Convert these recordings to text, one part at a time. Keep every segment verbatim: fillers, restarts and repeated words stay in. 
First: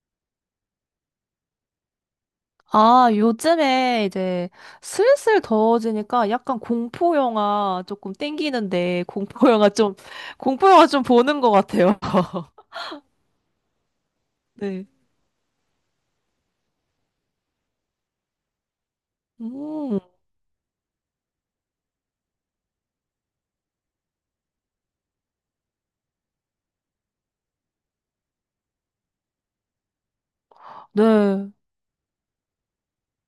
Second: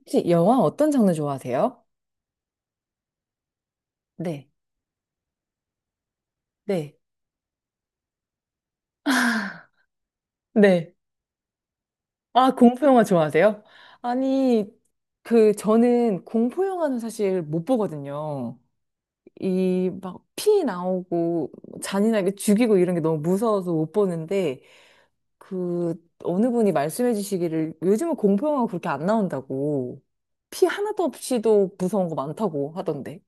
혹시 영화 어떤 장르 좋아하세요? 아, 요즘에 네, 이제 슬슬 더워지니까 약간 네. 공포 영화 조금 땡기는데 공포 영화 좀 공포 영화 네. 좀 보는 것 같아요. 아, 공포 영화 좋아하세요? 아니, 네. 그, 저는 공포 영화는 사실 못 보거든요. 이, 음, 막, 피 나오고, 잔인하게 죽이고 이런 게 너무 무서워서 못 보는데, 그, 어느 분이 말씀해 주시기를, 요즘은 공포 영화가 그렇게 안 나온다고, 피 하나도 네. 없이도 무서운 거 많다고 하던데.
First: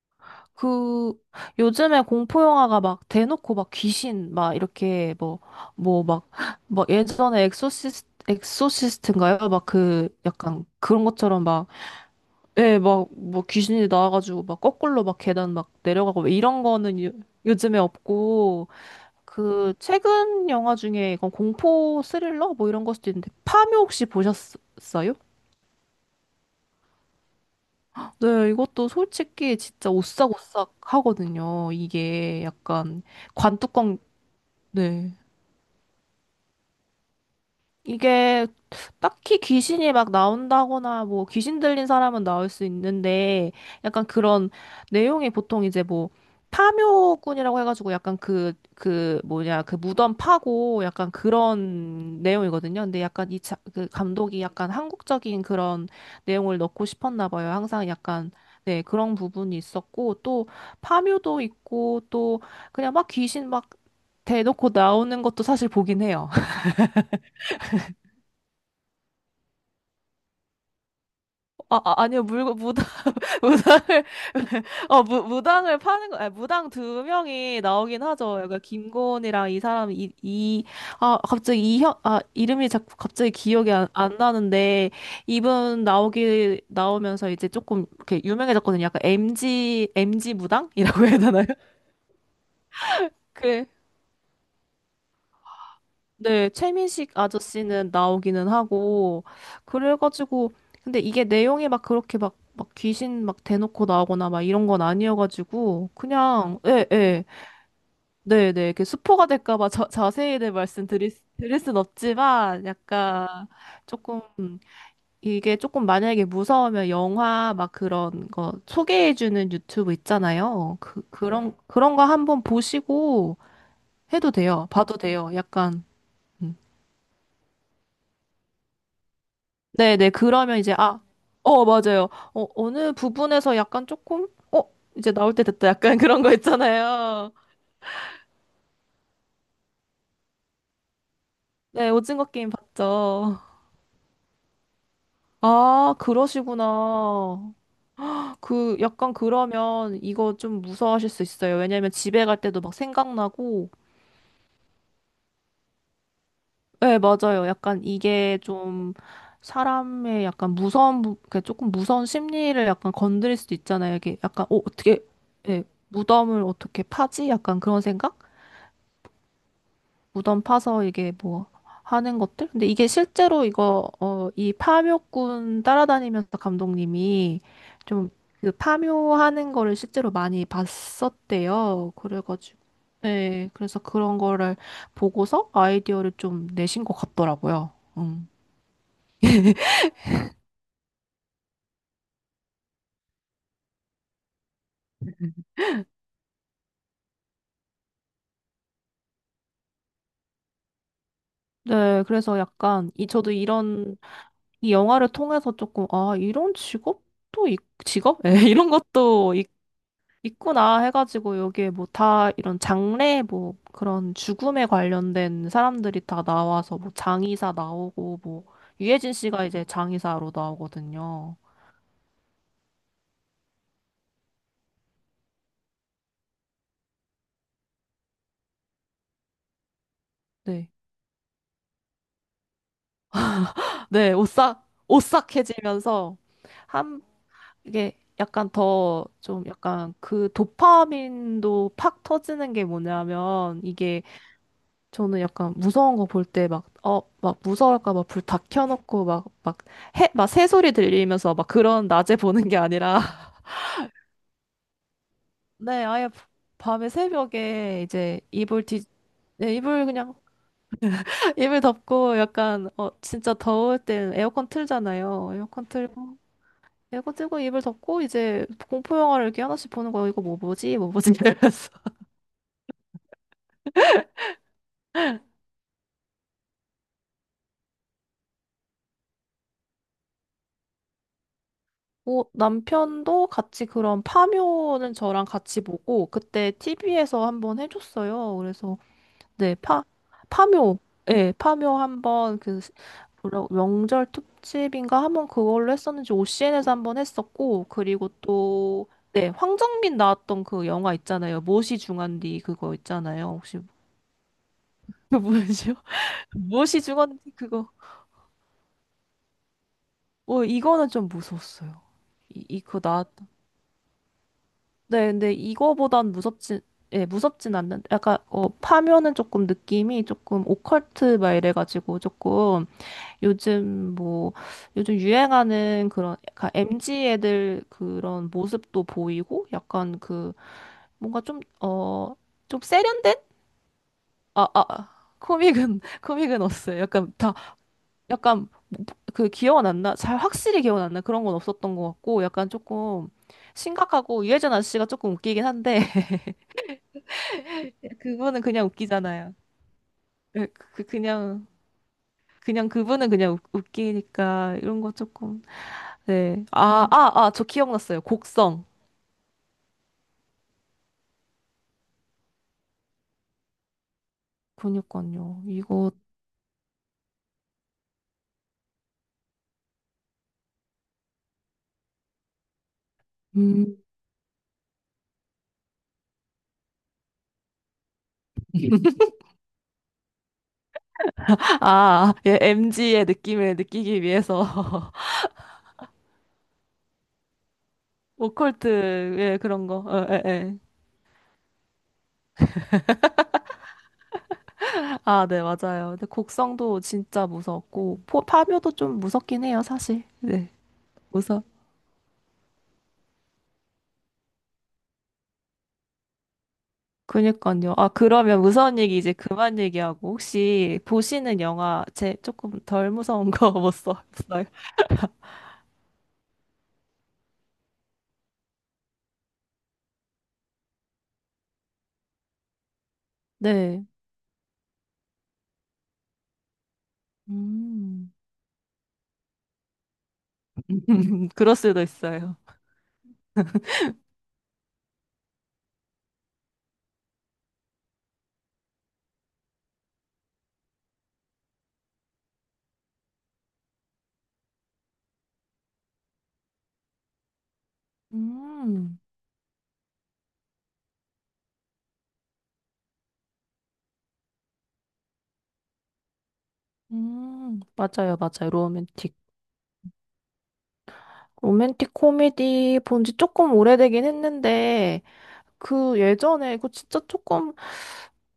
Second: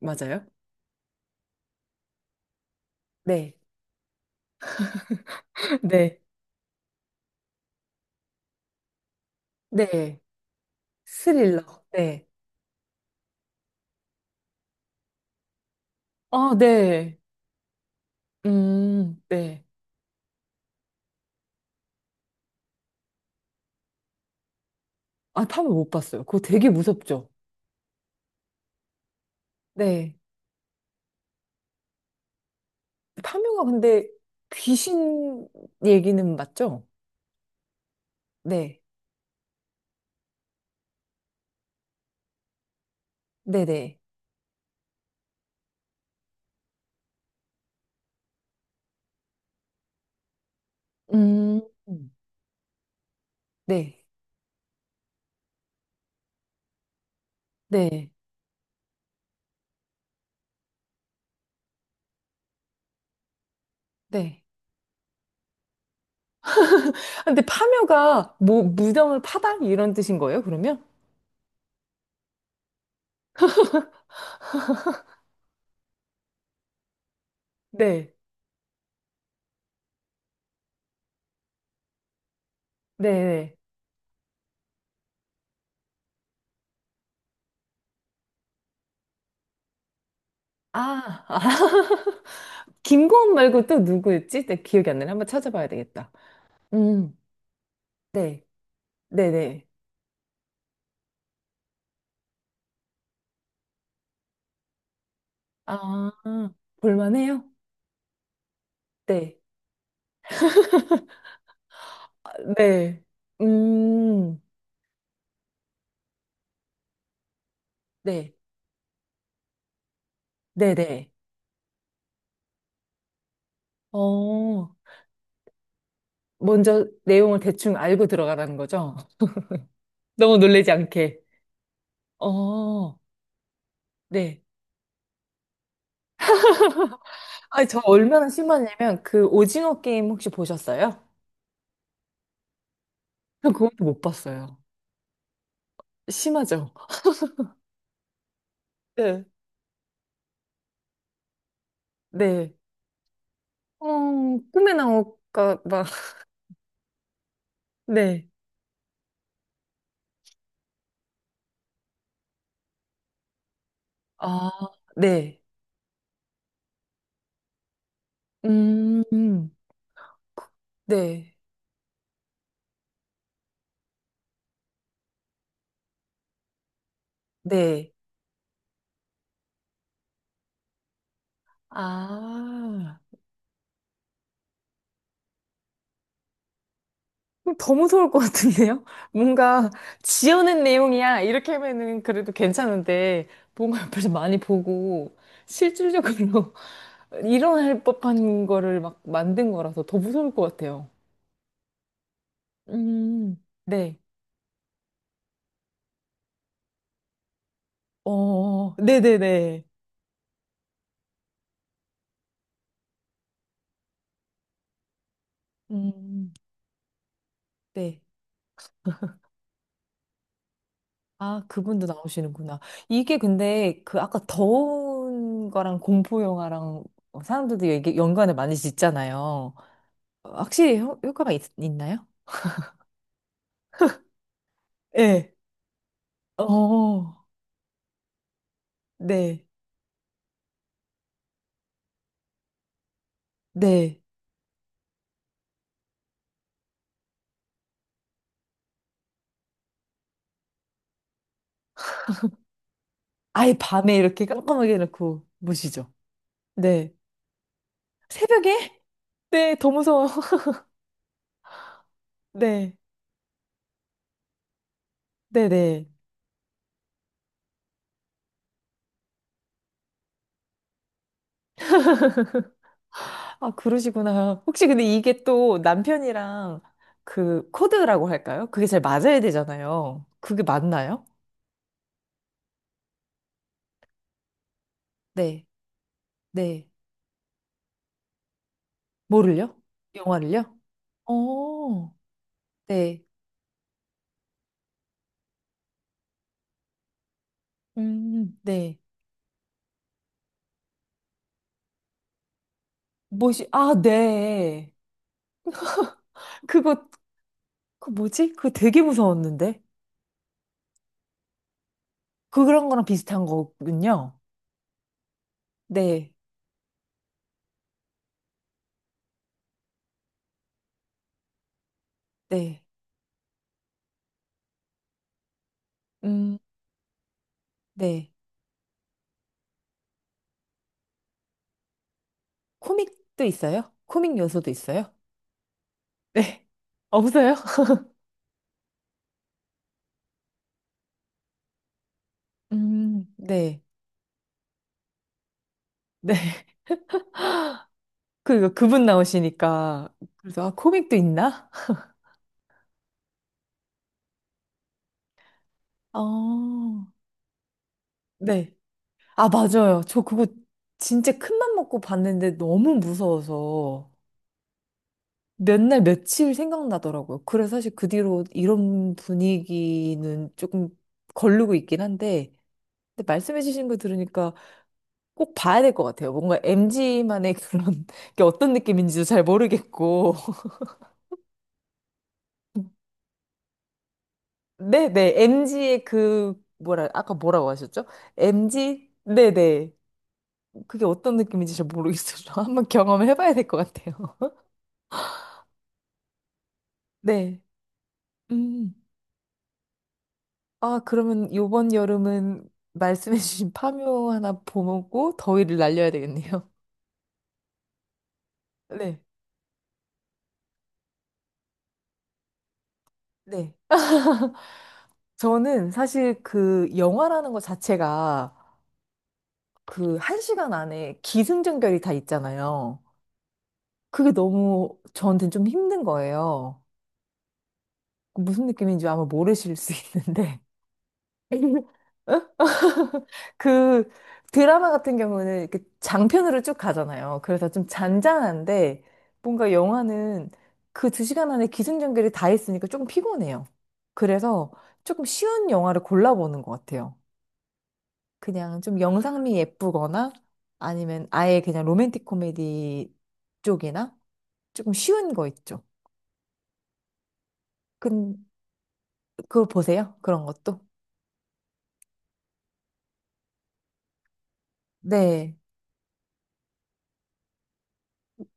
맞아요? 그 요즘에 공포 영화가 막 대놓고 네, 막 귀신 막 이렇게 뭐 뭐 네. 막 막 예전에 엑소시스 엑소시스트인가요? 막 그 네. 약간 그런 것처럼 막 스릴러. 네. 예, 막 뭐 귀신이 나와가지고 막 거꾸로 막 계단 막 내려가고 아, 이런 거는 요, 네. 요즘에 없고 음, 네. 그 최근 영화 중에 이건 공포 스릴러 뭐 이런 걸 수도 있는데 파묘 혹시 보셨어요? 아, 파묘 못 봤어요. 그거 되게 무섭죠? 네, 이것도 솔직히 진짜 네. 오싹오싹 하거든요. 이게 약간 파묘가 관뚜껑 근데 네. 귀신 얘기는 맞죠? 이게 네. 딱히 귀신이 막 나온다거나 뭐 귀신 들린 사람은 나올 수 있는데 네네. 약간 그런 내용이 보통 이제 뭐 파묘꾼이라고 해가지고 약간 그, 그 뭐냐 그 무덤 파고 약간 음, 그런 내용이거든요. 근데 약간 이 자, 그 네. 감독이 약간 한국적인 그런 내용을 넣고 싶었나 봐요. 항상 네. 약간 네 그런 부분이 있었고 또 파묘도 있고 또 그냥 막 귀신 막 네. 대놓고 나오는 것도 사실 보긴 해요. 아, 근데 파묘가 뭐, 무덤을 파다? 이런 뜻인 거예요, 그러면? 아, 아 아니요 물, 무당 무당을 어 무, 무당을 파는 거 아니, 무당 두 명이 나오긴 네. 하죠. 그러니까 김고은이랑 이 사람 이이아 갑자기 이형아 이름이 자꾸 갑자기 네네. 기억이 안, 안 나는데 이분 나오기 나오면서 이제 조금 이렇게 유명해졌거든요. 약간 엠지 엠지 무당이라고 해야 아, 아. 되나요? 김고은 그 말고 또 누구였지? 내 기억이 안 나네. 한번 찾아봐야 되겠다. 네, 최민식 음, 아저씨는 네. 나오기는 하고, 네네. 그래가지고, 근데 이게 내용이 막 그렇게 막, 막 귀신 막 대놓고 나오거나 막 이런 건 아니어가지고, 아, 그냥, 예, 예, 볼만해요? 네, 네, 이렇게 스포가 네. 될까봐 자세히는 말씀드릴, 수- 드릴 순 없지만, 네. 약간, 조금, 음, 이게 조금 만약에 무서우면 영화 막 그런 네. 거 소개해주는 유튜브 있잖아요. 그, 네네. 그런, 그런 거 한번 보시고 해도 돼요. 어, 봐도 돼요. 약간. 음. 먼저 내용을 대충 알고 들어가라는 거죠? 네네. 너무 그러면 놀라지 이제, 아, 않게. 어, 맞아요. 어, 어느 어, 부분에서 약간 조금, 네. 어, 이제 나올 때 됐다. 약간 그런 거 있잖아요. 아니, 저 얼마나 심하냐면, 그 오징어 게임 혹시 보셨어요? 네, 오징어 게임 봤죠. 저 그것도 못 봤어요. 아, 심하죠? 그러시구나. 그, 약간 네. 그러면 이거 좀 무서워하실 수 있어요. 왜냐면 집에 갈 네. 때도 막 생각나고, 어, 꿈에 나올까 봐. 네, 맞아요. 약간 네. 이게 좀 사람의 약간 무서운, 부- 그 조금 무서운 심리를 약간 건드릴 수도 있잖아요. 이게 약간, 아, 어, 어떻게, 네. 예, 무덤을 어떻게 파지? 약간 그런 생각? 음, 무덤 파서 이게 네. 뭐 하는 것들? 근데 이게 실제로 이거, 어, 이 파묘꾼 따라다니면서 감독님이 네. 좀 그 파묘하는 거를 실제로 많이 봤었대요. 그래가지고, 아. 네, 그래서 그런 거를 보고서 아이디어를 좀 내신 것 같더라고요. 더 무서울 것 음. 같은데요? 뭔가 지어낸 내용이야. 이렇게 하면은 그래도 괜찮은데, 뭔가 옆에서 많이 보고, 실질적으로 일어날 법한 거를 막 만든 거라서 더 무서울 것 같아요. 네, 그래서 약간, 이, 저도 음, 이런, 네. 이 영화를 통해서 조금, 아, 이런 직업도, 있- 직업? 예, 이런 어, 것도 이 네네네. 있구나 해가지고 여기에 뭐 다 이런 장례 뭐 그런 죽음에 관련된 사람들이 다 음, 나와서 뭐 장의사 네. 나오고 뭐 유해진 씨가 이제 장의사로 나오거든요. 아, 그분도 나오시는구나. 이게 근데 그 아까 더운 거랑 공포 영화랑 사람들도 이게 연관을 많이 짓잖아요. 네. 확실히 효, 과가 있, 있나요? 네, 오싹 오싹해지면서 한 어, 이게 약간 더 네, 좀 약간 그 도파민도 팍 터지는 게 뭐냐면 네. 이게 저는 약간 무서운 거 볼 때 막 어 막 무서울까 막 불 다 켜놓고 막 막 해 막 새소리 들리면서 막 그런 낮에 보는 게 아니라 아예 밤에 이렇게 깜깜하게 해놓고 네, 보시죠. 아예 밤에 네. 새벽에 이제 이불 새벽에? 뒤, 네, 네, 더 이불 무서워. 그냥, 이불 덮고 약간, 네, 어, 진짜 더울 땐 에어컨 틀잖아요. 네, 에어컨 네. 틀고, 에어컨 틀고 이불 덮고 이제 공포영화를 이렇게 하나씩 보는 거예요. 이거 뭐 보지? 뭐 보지? 이러면서. 아, 그러시구나. 혹시 근데 이게 또 남편이랑 그 코드라고 할까요? 그게 잘 맞아야 되잖아요. 그게 맞나요? 오, 남편도 같이 그런 파묘는 저랑 네, 같이 보고, 그때 네. 티비에서 한번 해줬어요. 그래서 네, 뭐를요? 파, 영화를요? 파묘. 네, 파묘 어, 한번 그 스- 네. 뭐라- 명절 특집인가 한번 그걸로 했었는지 오씨엔에서 한번 했었고 그리고 음, 네. 또 네, 황정민 나왔던 그 영화 있잖아요. 무엇이 중한디 그거 있잖아요. 뭐지? 혹시 아, 네. 그 뭐죠? 무엇이 그거, 중한디 그거. 그 뭐지? 그거 되게 무서웠는데. 어, 이거는 좀 무서웠어요. 그- 이, 그런 이거 거랑 비슷한 나왔던. 거군요. 네, 근데 네, 이거보단 무섭진 예, 무섭진 않는데 약간 어 파묘는 조금 느낌이 조금 오컬트 막 이래 가지고 네, 조금 요즘 뭐 요즘 유행하는 그런 음, 약간 엠지 애들 네. 그런 모습도 보이고 약간 그 뭔가 좀 어 좀 세련된 코믹도 있어요? 코믹 아 요소도 아 있어요? 코믹은 코믹은 네. 없어요. 약간 다 없어요? 약간 그 기억은 안 나. 잘 확실히 기억은 안 나. 그런 건 없었던 것 같고 약간 음, 조금 네, 심각하고 유해진 아저씨가 조금 웃기긴 한데 네. 그거는 그, 그냥 그분 웃기잖아요. 나오시니까. 예, 그래서, 아, 그, 그- 코믹도 그냥 있나? 그냥 그분은 그냥 웃- 웃기니까 이런 거 조금 네. 어, 아, 음. 아, 아, 저 기억났어요. 네. 곡성. 아, 맞아요. 저 그거 진짜 큰 맘 먹고 봤는데 너무 무서워서 그니까요. 몇 날 이거 며칠 생각나더라고요. 그래서 사실 그 뒤로 이런 분위기는 조금 걸르고 있긴 한데, 근데 말씀해주신 거 음. 들으니까 꼭 봐야 될 것 같아요. 뭔가 엠지만의 그런 게 어떤 느낌인지도 잘 모르겠고. 아, 예, 엠지의 느낌을 느끼기 위해서 네네, 엠지의 그, 뭐라, 아까 뭐라고 하셨죠? 오컬트 엠지? 예, 그런 네네. 거. 어, 예, 예. 그게 어떤 느낌인지 잘 모르겠어요. 한번 경험을 해봐야 될 것 같아요. 아, 네, 맞아요. 근데 곡성도 진짜 네. 무서웠고 포, 파묘도 음. 좀 무섭긴 해요, 사실. 네. 아, 그러면 무서. 요번 여름은 말씀해주신 파묘 하나 보고 더위를 날려야 되겠네요. 그니까요. 아, 그러면 무서운 얘기 네. 이제 그만 얘기하고 혹시 보시는 영화 제 조금 덜 무서운 거 네. 못 써 없어요? 저는 사실 그 영화라는 것 자체가 그 한 시간 안에 기승전결이 다 있잖아요. 네. 그게 너무 저한테는 좀 힘든 거예요. 음, 그 무슨 느낌인지 아마 모르실 수 있는데. 그럴 수도 있어요. 그 드라마 같은 경우는 이렇게 장편으로 쭉 가잖아요. 그래서 좀 잔잔한데 뭔가 영화는 그 두 시간 안에 기승전결이 다 있으니까 조금 피곤해요. 그래서 조금 쉬운 영화를 골라보는 것 같아요. 그냥 좀 음, 영상미 예쁘거나 아니면 아예 그냥 로맨틱 코미디 쪽이나 조금 쉬운 거 있죠. 음, 맞아요, 근 맞아요. 로맨틱. 그거 보세요. 그런 것도. 로맨틱 코미디 본지 조금 오래되긴 했는데, 네. 그 예전에, 그 진짜 조금,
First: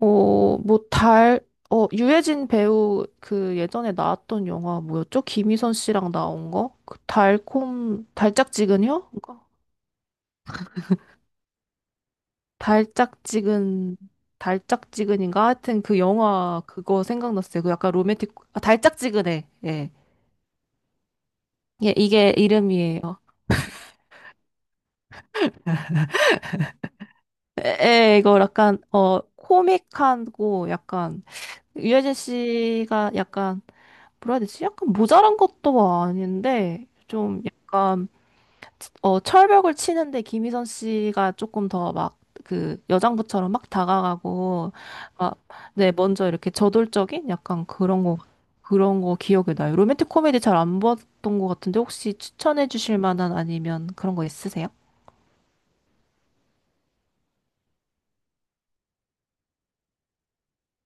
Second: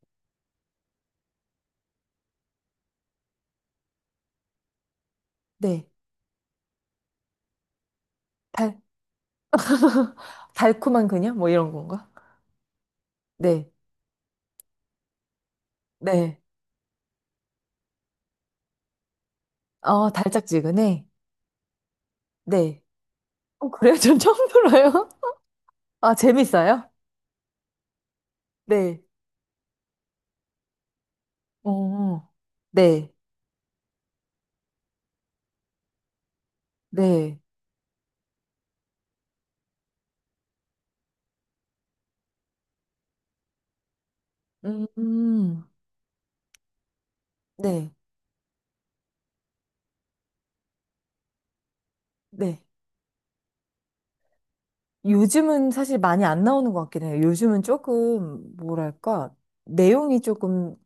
어, 뭐, 달, 어, 유해진 배우 그 예전에 나왔던 영화 뭐였죠? 김희선 네. 씨랑 나온 거? 그 달콤, 달 달짝지근이요? 그거? 달콤한 그녀 뭐 이런 건가? 네. 달짝지근, 달짝지근인가? 하여튼 그 네. 영화 그거 생각났어요. 그 약간 로맨틱, 아, 달짝지근해. 예. 어, 달짝지근해. 예, 이게 네. 이름이에요. 어, 그래요? 전 처음 들어요. 아, 재밌어요? 에, 에, 이거 약간, 네. 어, 코믹하고 약간, 유해진 어. 네. 씨가 약간, 뭐라 해야 되지? 약간 모자란 것도 뭐 아닌데, 네. 좀 약간, 어, 철벽을 치는데 김희선 씨가 조금 더 막, 그, 여장부처럼 막 다가가고, 막, 음. 네, 먼저 이렇게 저돌적인 약간 네. 그런 거, 그런 거 기억이 나요. 로맨틱 코미디 잘 안 봤던 것 같은데, 혹시 네. 추천해 주실 만한 아니면 그런 거 있으세요? 요즘은 사실 많이 안 나오는 것 같긴 해요. 요즘은 조금 뭐랄까? 내용이 조금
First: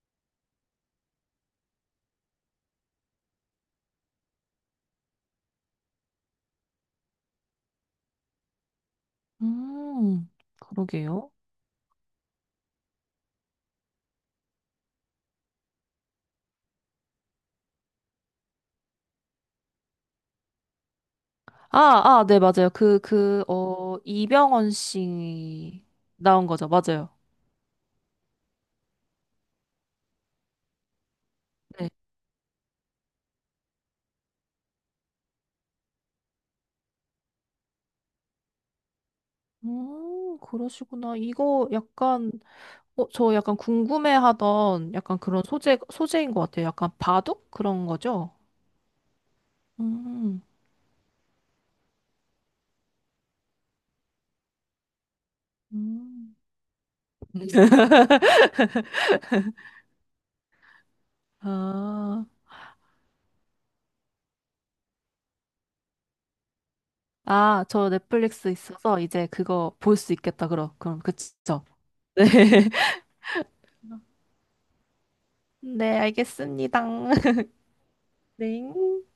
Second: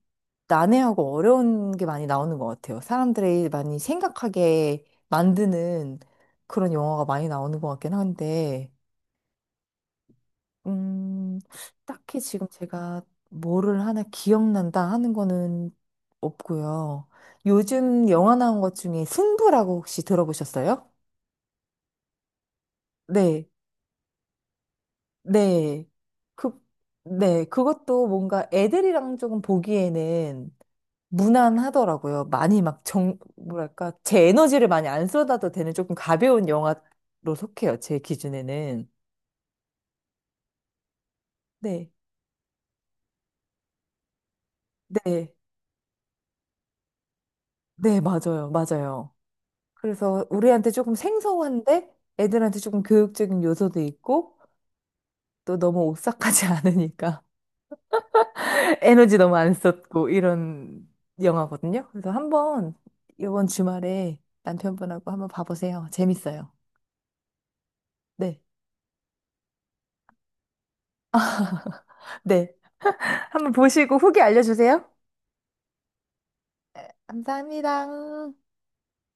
난해하고 어려운 게 많이 나오는 것 같아요. 사람들이 많이 생각하게 만드는 그런 영화가 많이 나오는 것 같긴 한데, 음, 그러게요. 음, 딱히 지금 제가 뭐를 하나 기억난다 하는 거는 없고요. 요즘 영화 나온 것 중에 승부라고 혹시 들어보셨어요? 아, 아, 네, 맞아요. 그, 그, 네, 어, 이병헌 씨 네. 나온 그, 거죠. 맞아요. 네. 그것도 뭔가 애들이랑 조금 보기에는 네. 무난하더라고요. 많이 막 정, 뭐랄까, 제 에너지를 많이 안 쏟아도 되는 조금 가벼운 영화로 속해요. 제 기준에는. 음, 그러시구나. 이거 네. 약간, 어, 저 약간 궁금해하던 약간 네. 그런 소재, 소재인 것 같아요. 약간 바둑? 그런 네, 거죠? 맞아요. 맞아요. 그래서 음, 우리한테 조금 생소한데 애들한테 조금 교육적인 요소도 있고 또 너무 음. 오싹하지 않으니까 에너지 너무 안 썼고 이런 영화거든요. 그래서 아, 한번 이번 주말에 남편분하고 한번 봐보세요. 재밌어요. 아, 저 네. 넷플릭스 있어서 이제 그거 볼 수 있겠다. 그럼, 그럼, 그쵸? 네. 네. 한번 보시고 후기 알려주세요. 네, 알겠습니다. 감사합니다. 네.